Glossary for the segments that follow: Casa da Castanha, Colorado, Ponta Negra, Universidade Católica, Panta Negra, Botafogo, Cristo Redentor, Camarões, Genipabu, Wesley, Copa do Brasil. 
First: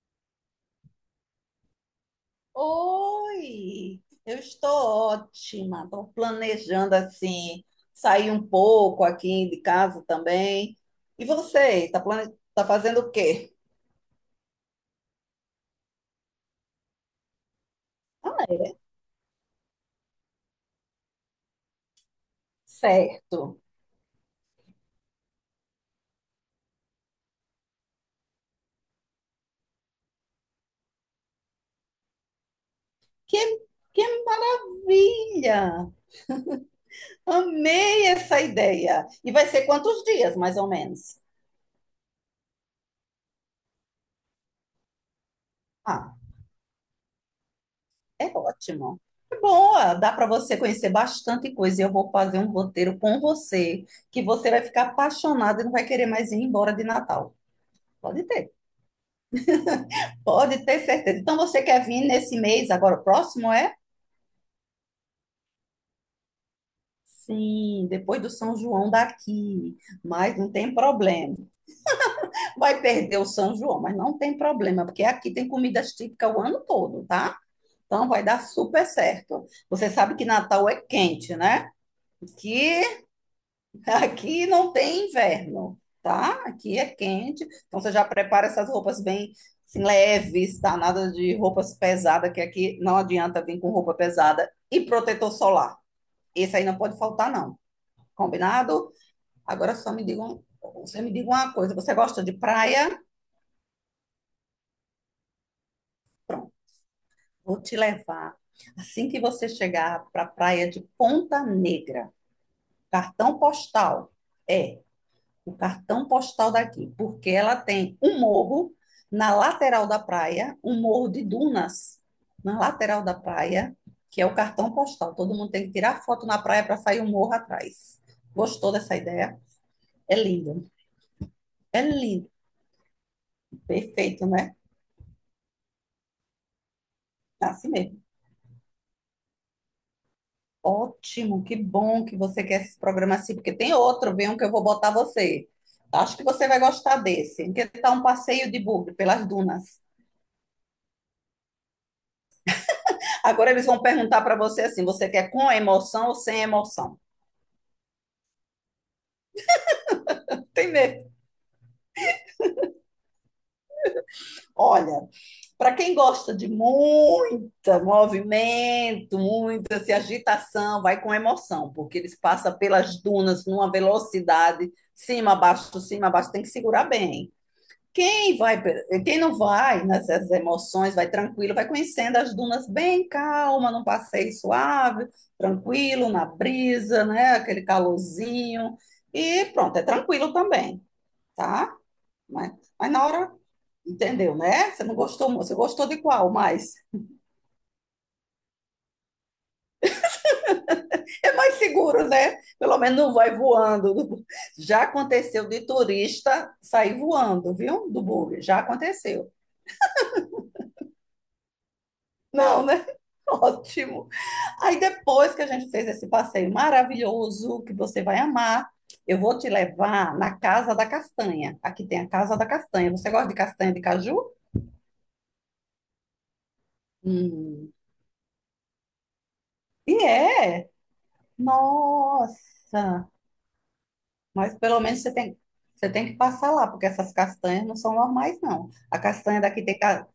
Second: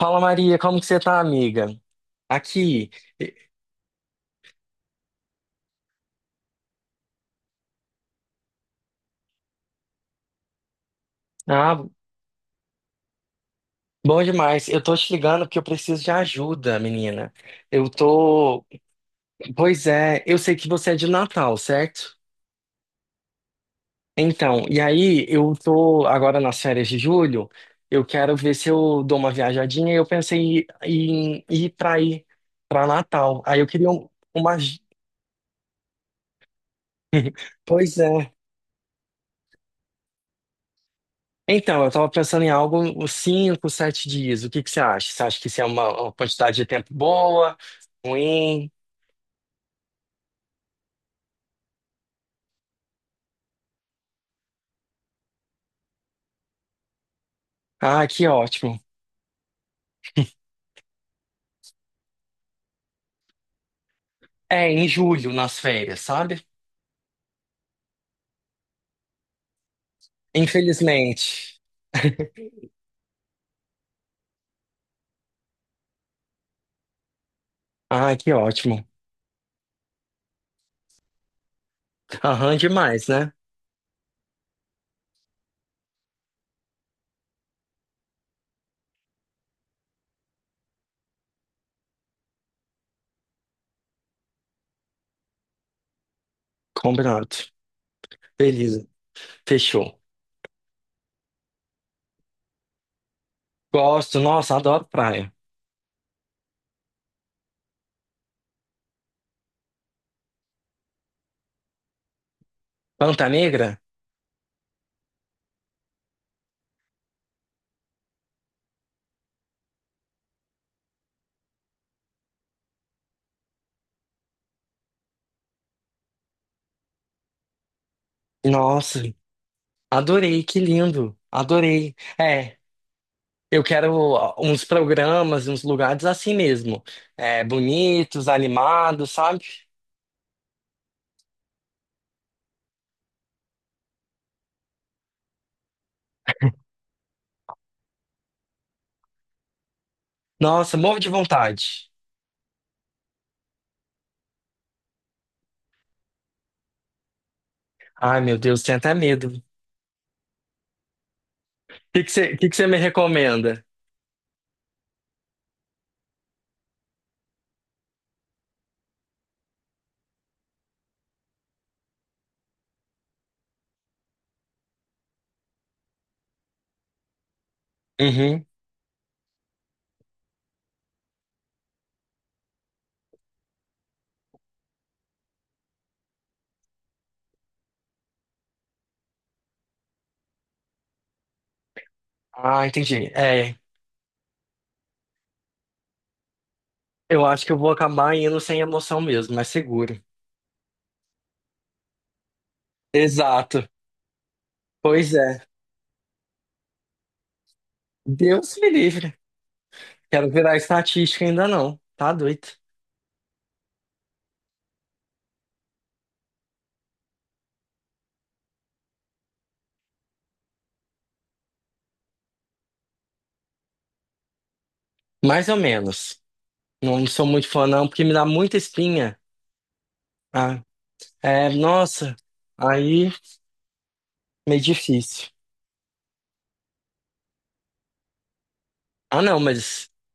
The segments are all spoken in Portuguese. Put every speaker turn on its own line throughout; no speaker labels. Fala Maria, como que você tá, amiga? Aqui.
Oi, eu estou ótima. Estou planejando assim sair um pouco aqui de casa também. E
Ah,
você, tá fazendo o quê?
bom demais. Eu tô te ligando porque eu preciso de ajuda, menina. Eu
Ah,
tô.
é,
Pois é, eu sei que você é de Natal, certo?
certo.
Então, e aí eu tô agora nas férias de julho. Eu quero ver se eu dou uma viajadinha. Eu pensei em ir pra
Que,
Natal. Aí eu queria
que
uma.
maravilha!
Pois
Amei
é.
essa ideia. E vai ser quantos dias, mais ou menos?
Então, eu estava pensando em algo uns 5, 7 dias. O que que você acha? Você acha que isso é uma
Ah,
quantidade de tempo boa?
é
Ruim?
ótimo. É boa, dá para você conhecer bastante coisa. E eu vou fazer um roteiro com você que você vai ficar apaixonado e não vai querer mais ir embora de Natal.
Ah,
Pode
que
ter.
ótimo.
Pode ter certeza. Então você quer vir nesse mês, agora o próximo é?
É, em julho, nas férias, sabe?
Sim, depois do São João daqui. Mas não tem
Infelizmente.
problema. Vai perder o São João, mas não tem problema, porque aqui tem comidas típicas o ano todo, tá? Então
Ah,
vai
que
dar
ótimo.
super certo. Você sabe que Natal é quente, né?
Aham,
Que
demais, né?
Aqui não tem inverno, tá? Aqui é quente, então você já prepara essas roupas bem assim, leves, tá? Nada de roupas pesadas, que aqui não adianta vir com roupa pesada. E protetor solar. Esse aí não pode faltar,
Combinado.
não.
Beleza.
Combinado? Agora
Fechou.
você me diga uma coisa, você gosta de praia?
Gosto. Nossa, adoro praia.
Pronto, vou te levar. Assim que você chegar para a praia de Ponta Negra,
Panta
cartão
Negra?
postal. É, o cartão postal daqui, porque ela tem um morro na lateral da praia, um morro de dunas na lateral da praia, que é o cartão postal. Todo mundo tem que tirar foto na praia para sair um morro atrás. Gostou dessa
Nossa,
ideia? É
adorei. Que
lindo,
lindo.
é
Adorei.
lindo,
É. Eu quero
perfeito, né?
uns programas, uns lugares assim mesmo. É,
É. Assim mesmo.
bonitos, animados, sabe?
Ótimo, que bom que você quer esse programa assim, porque tem outro, vem um que eu vou botar você. Acho que você vai gostar desse, que tá um passeio de buggy pelas dunas.
Nossa, morro de vontade.
Agora eles vão perguntar para você assim: você quer com emoção ou sem emoção?
Ai, meu Deus, tenho até medo. O
Tem medo.
que que você me recomenda?
Olha, para quem gosta de muito movimento, muita assim, agitação, vai com emoção, porque eles passam pelas dunas numa velocidade, cima, abaixo, tem que segurar bem. Quem
Uhum.
vai, quem não vai nessas emoções, vai tranquilo, vai conhecendo as dunas bem calma, num passeio suave, tranquilo, na brisa, né? Aquele calorzinho. E pronto, é tranquilo também, tá? Mas,
Ah,
mas na
entendi.
hora,
É,
entendeu, né? Você não gostou, muito, você gostou de qual?
eu acho que eu vou acabar indo sem emoção mesmo, mais seguro.
É mais seguro, né? Pelo menos não vai
Exato.
voando. Já
Pois é.
aconteceu de turista sair voando, viu? Do bug,
Deus
já
me livre.
aconteceu.
Quero virar estatística ainda não. Tá doido.
Não, né? Ótimo. Aí depois que a gente fez esse passeio maravilhoso, que você vai amar, eu vou te levar na Casa da Castanha. Aqui tem a Casa da Castanha. Você gosta de castanha de caju?
Mais ou menos. Não sou muito fã
Hum.
não, porque me dá muita espinha.
E
Ah,
é!
é, nossa.
Nossa!
Aí.
Mas
Meio
pelo menos
difícil.
você tem que passar lá, porque essas castanhas não são normais, não. A
Ah, não,
castanha daqui tem,
mas.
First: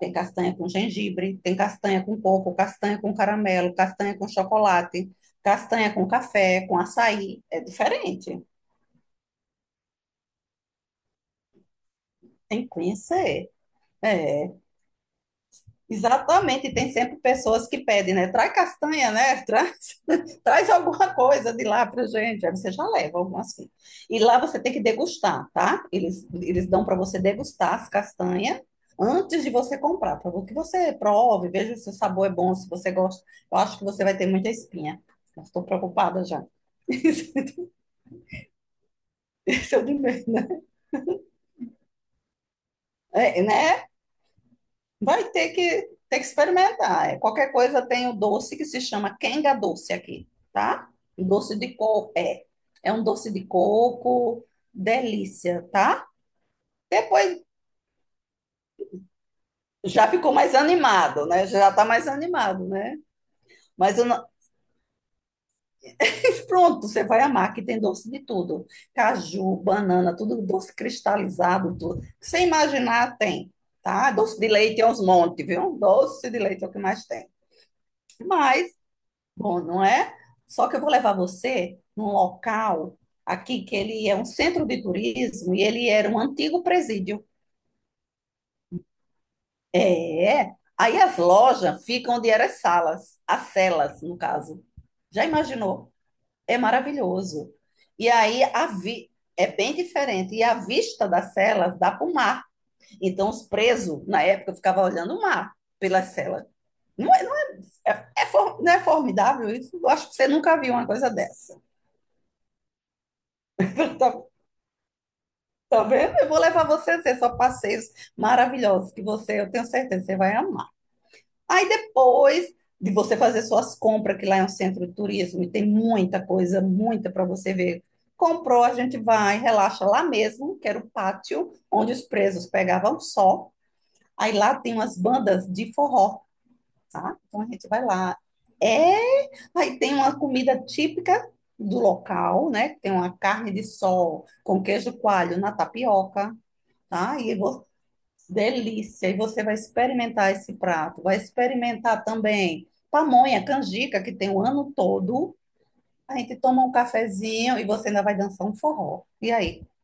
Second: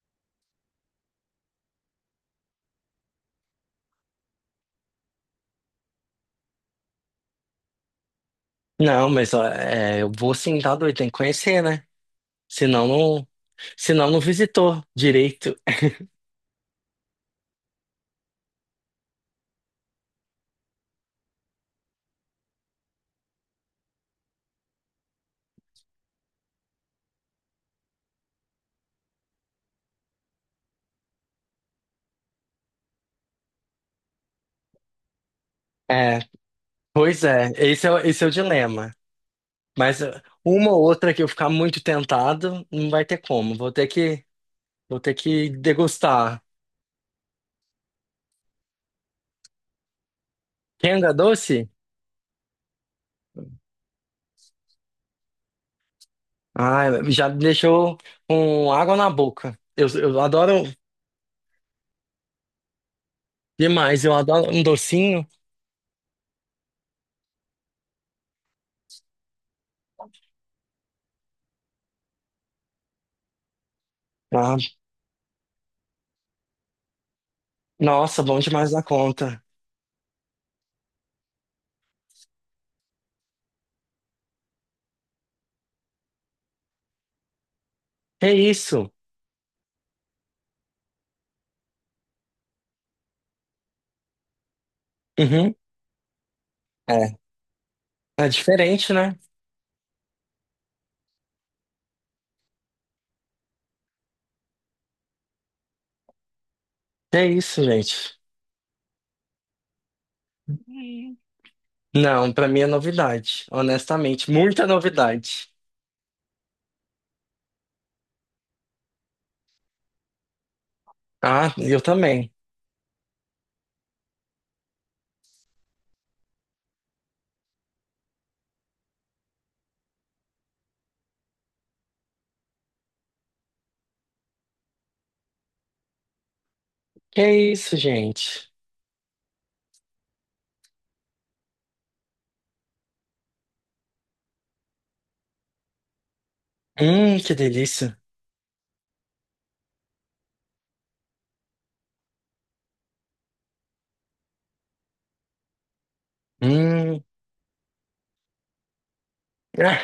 tem castanha com gengibre, tem castanha com coco, castanha com caramelo, castanha com chocolate, castanha com café, com açaí. É diferente.
Não, mas ó, é, eu vou sentado tá. Tem que conhecer, né?
Tem que
Senão não.
conhecer.
Senão não
É,
visitou direito.
exatamente. Tem sempre pessoas que pedem, né? Traz castanha, né? Traz alguma coisa de lá pra gente. Aí você já leva alguma assim. E lá você tem que degustar, tá? Eles dão para você degustar as castanhas antes de você comprar, para que você prove, veja se o sabor é bom, se você gosta. Eu acho que você vai ter muita espinha. Eu estou
É,
preocupada já.
pois é, esse é o dilema.
Isso é o de
Mas ó,
medo, né?
uma ou outra que eu ficar muito tentado, não vai ter
É,
como. Vou
né?
ter que, vou ter
Vai ter
que
que,
degustar.
experimentar. É, qualquer coisa tem o doce que se chama quenga doce aqui, tá?
Kenga
Doce
doce?
de coco, é. É um doce de coco, delícia, tá?
Ah, já me
Depois
deixou com água na boca. Eu,
já
eu
ficou mais
adoro
animado, né? Já tá mais animado, né? Mas
demais,
eu
eu
não...
adoro um docinho.
pronto, você vai amar que tem doce de tudo. Caju, banana, tudo doce cristalizado, tudo. Sem imaginar tem, tá? Doce de
Ah,
leite é uns montes, viu? Doce de leite é o que mais tem.
nossa, bom demais
Mas
na conta.
bom, não é? Só que eu vou levar você num local aqui que ele é um centro de turismo e ele era um antigo presídio.
É isso.
É. Aí as lojas ficam onde eram as salas, as celas, no caso. Já
Uhum.
imaginou? É
É.
maravilhoso. E
É
aí
diferente, né?
é bem diferente. E a vista das celas dá para o mar. Então os presos, na época, ficavam olhando o mar pelas celas. Não é,
É isso, gente.
não é formidável isso? Eu acho que você nunca viu uma coisa
Hum.
dessa.
Não, pra mim é novidade, honestamente, muita novidade.
Tá vendo? Eu vou levar você a ver só passeios maravilhosos que você, eu tenho certeza, você vai amar.
Ah,
Aí
eu também.
depois de você fazer suas compras, que lá é um centro de turismo e tem muita coisa, muita para você ver. Comprou, a gente vai, relaxa lá mesmo, que era o pátio onde os presos pegavam sol. Aí lá tem umas bandas de forró, tá?
Que
Então a gente
isso,
vai lá.
gente.
É, aí tem uma comida típica do local, né? Tem uma carne de sol com queijo coalho na tapioca. Tá?
Que delícia.
Delícia! E você vai experimentar esse prato, vai experimentar também pamonha, canjica, que tem o ano todo. A gente toma um
Hum.
cafezinho e você ainda vai dançar um forró. E aí?
Ah,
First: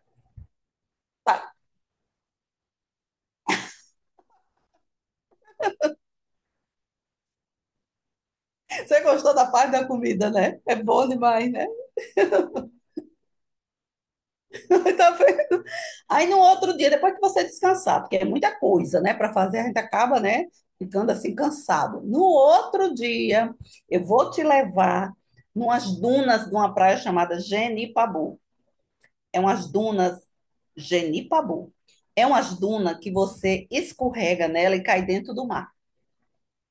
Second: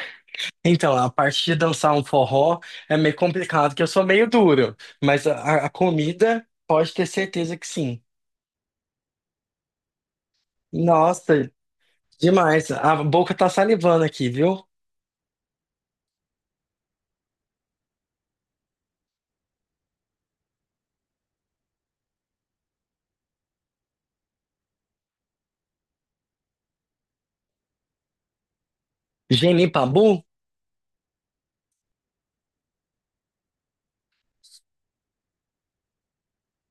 então, a parte
Tá.
de dançar um forró é meio complicado, que eu sou meio duro, mas a comida pode ter certeza que sim.
Você gostou da parte da comida, né? É bom
Nossa,
demais, né?
demais. A boca tá salivando aqui, viu?
Tá vendo? Aí no outro dia, depois que você descansar, porque é muita coisa, né, para fazer, a gente acaba, né, ficando assim cansado. No outro dia, eu vou te levar numas dunas de uma praia chamada Genipabu. É umas dunas
Genipabu?
Genipabu. É umas dunas que você escorrega nela e cai dentro do mar.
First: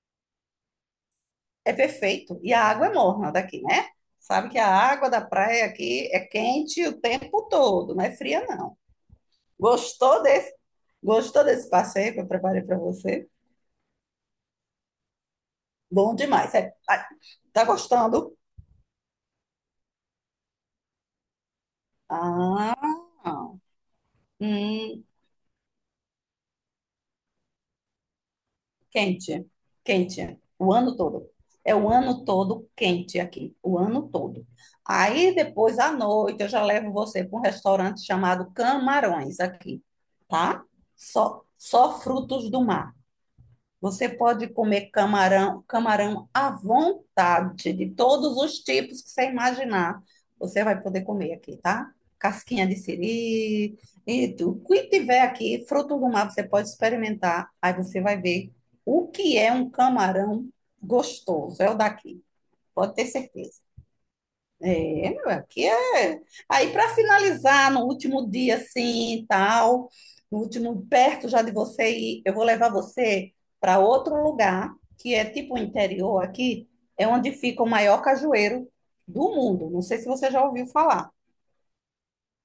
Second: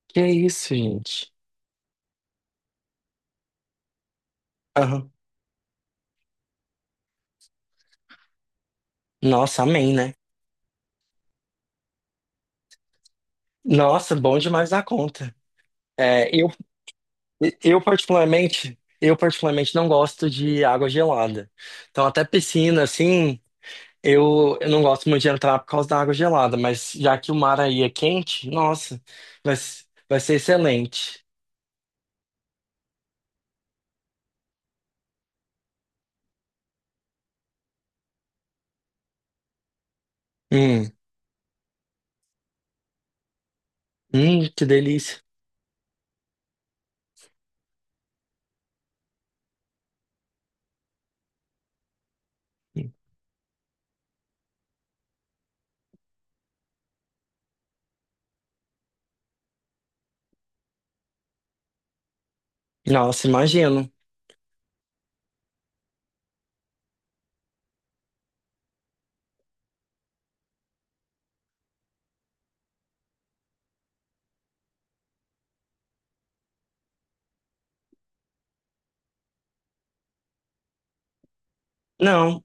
Que isso, gente.
É perfeito. E a água é morna daqui, né? Sabe que a água
Aham.
da praia aqui é quente o tempo todo, não é fria, não.
Nossa, amém, né?
Gostou desse, gostou desse passeio que eu preparei para você?
Nossa, bom demais da conta.
Bom
É, eu,
demais. É, ah, tá gostando?
eu particularmente não gosto de água gelada. Então até
Ah,
piscina, assim, eu não
hum,
gosto muito de entrar por causa da água gelada, mas já que o mar aí é quente, nossa,
quente,
vai ser
quente, o ano
excelente.
todo. É o ano todo quente aqui, o ano todo. Aí depois à noite eu já levo você para um restaurante chamado Camarões aqui, tá?
Hum,
Só frutos do mar. Você pode
que
comer
delícia.
camarão, camarão à vontade, de todos os tipos que você imaginar. Você vai poder comer aqui, tá? Casquinha de siri, o que tiver aqui, fruto do mar, você pode experimentar. Aí você vai ver o que é um camarão gostoso. É o daqui, pode ter
Nossa,
certeza.
imagino.
É, meu, aqui é. Aí, para finalizar, no último dia, assim, e tal, no último, perto já de você ir, eu vou levar você para outro lugar, que é tipo o interior aqui, é onde fica o maior cajueiro do mundo. Não sei se você já ouviu falar.
Não,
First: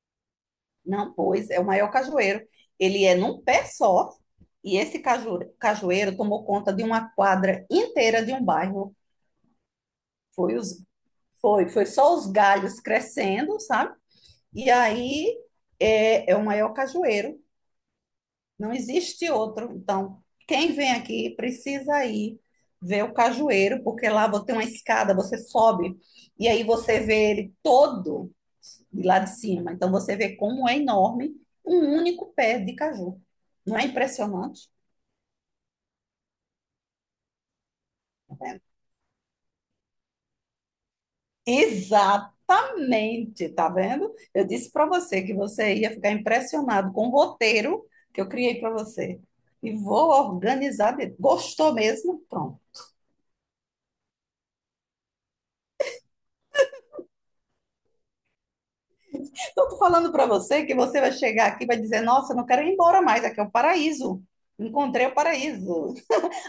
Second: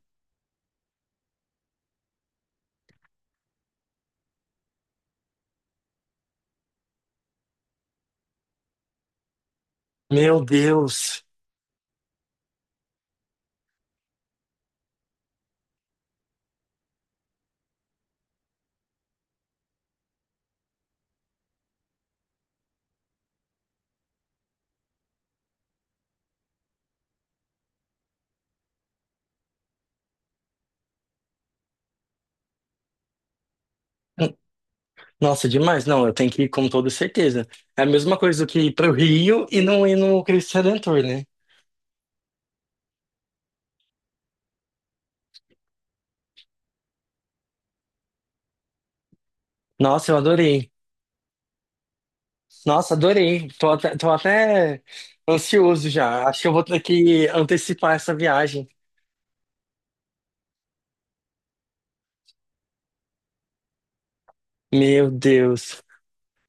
Não, pois, é o maior cajueiro. Ele é num pé só, e esse cajueiro tomou conta de uma quadra inteira de um bairro.
meu
Foi os,
Deus.
foi só os galhos crescendo, sabe? E aí é o maior cajueiro, não existe outro. Então, quem vem aqui precisa ir ver o cajueiro, porque lá você tem uma escada, você sobe e aí você vê ele todo de lá de cima. Então, você vê como é enorme um único pé de caju. Não é impressionante?
Nossa, demais. Não, eu tenho que ir com toda certeza. É a mesma coisa do que
É.
ir para o Rio e não ir no Cristo Redentor, né?
Exatamente, tá vendo? Eu disse para você que você ia ficar impressionado com o roteiro que eu criei para você. E vou
Nossa, eu adorei.
organizar. Gostou mesmo? Pronto.
Nossa, adorei. Tô até ansioso já. Acho que eu vou ter que antecipar essa viagem.
Então, eu tô falando para você que você vai chegar aqui e vai dizer: Nossa, eu não quero ir embora mais, aqui é o paraíso. Encontrei
Meu
o
Deus.
paraíso.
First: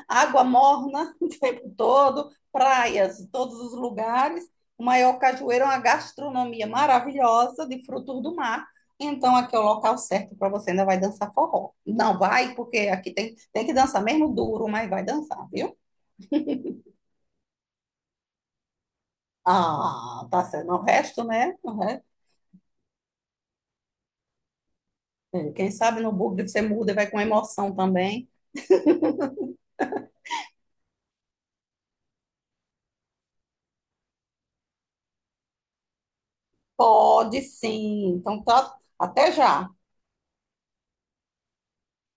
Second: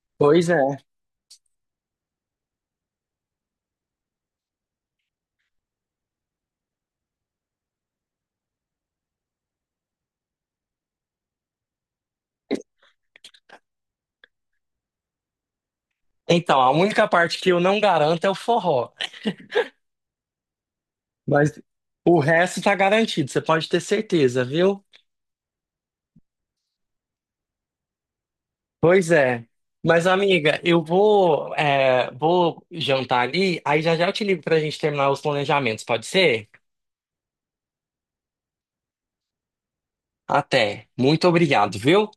Água
Pois é.
morna o tempo todo, praias em todos os lugares. O maior cajueiro é uma gastronomia maravilhosa de frutos do mar. Então, aqui é o local certo para você. Ainda vai dançar forró. Não vai, porque aqui tem, tem que dançar mesmo duro, mas vai dançar, viu?
Então, a única parte que eu não garanto é o forró.
Ah, tá certo. O resto, né?
Mas
O resto,
o resto tá garantido, você pode ter certeza, viu?
é, quem sabe no bug você muda e vai com emoção também.
Pois é. Mas, amiga, eu vou, é, vou jantar ali, aí já já eu te ligo pra gente terminar os planejamentos, pode ser?
Pode sim. Então, tá. Até já.
Até. Muito obrigado, viu?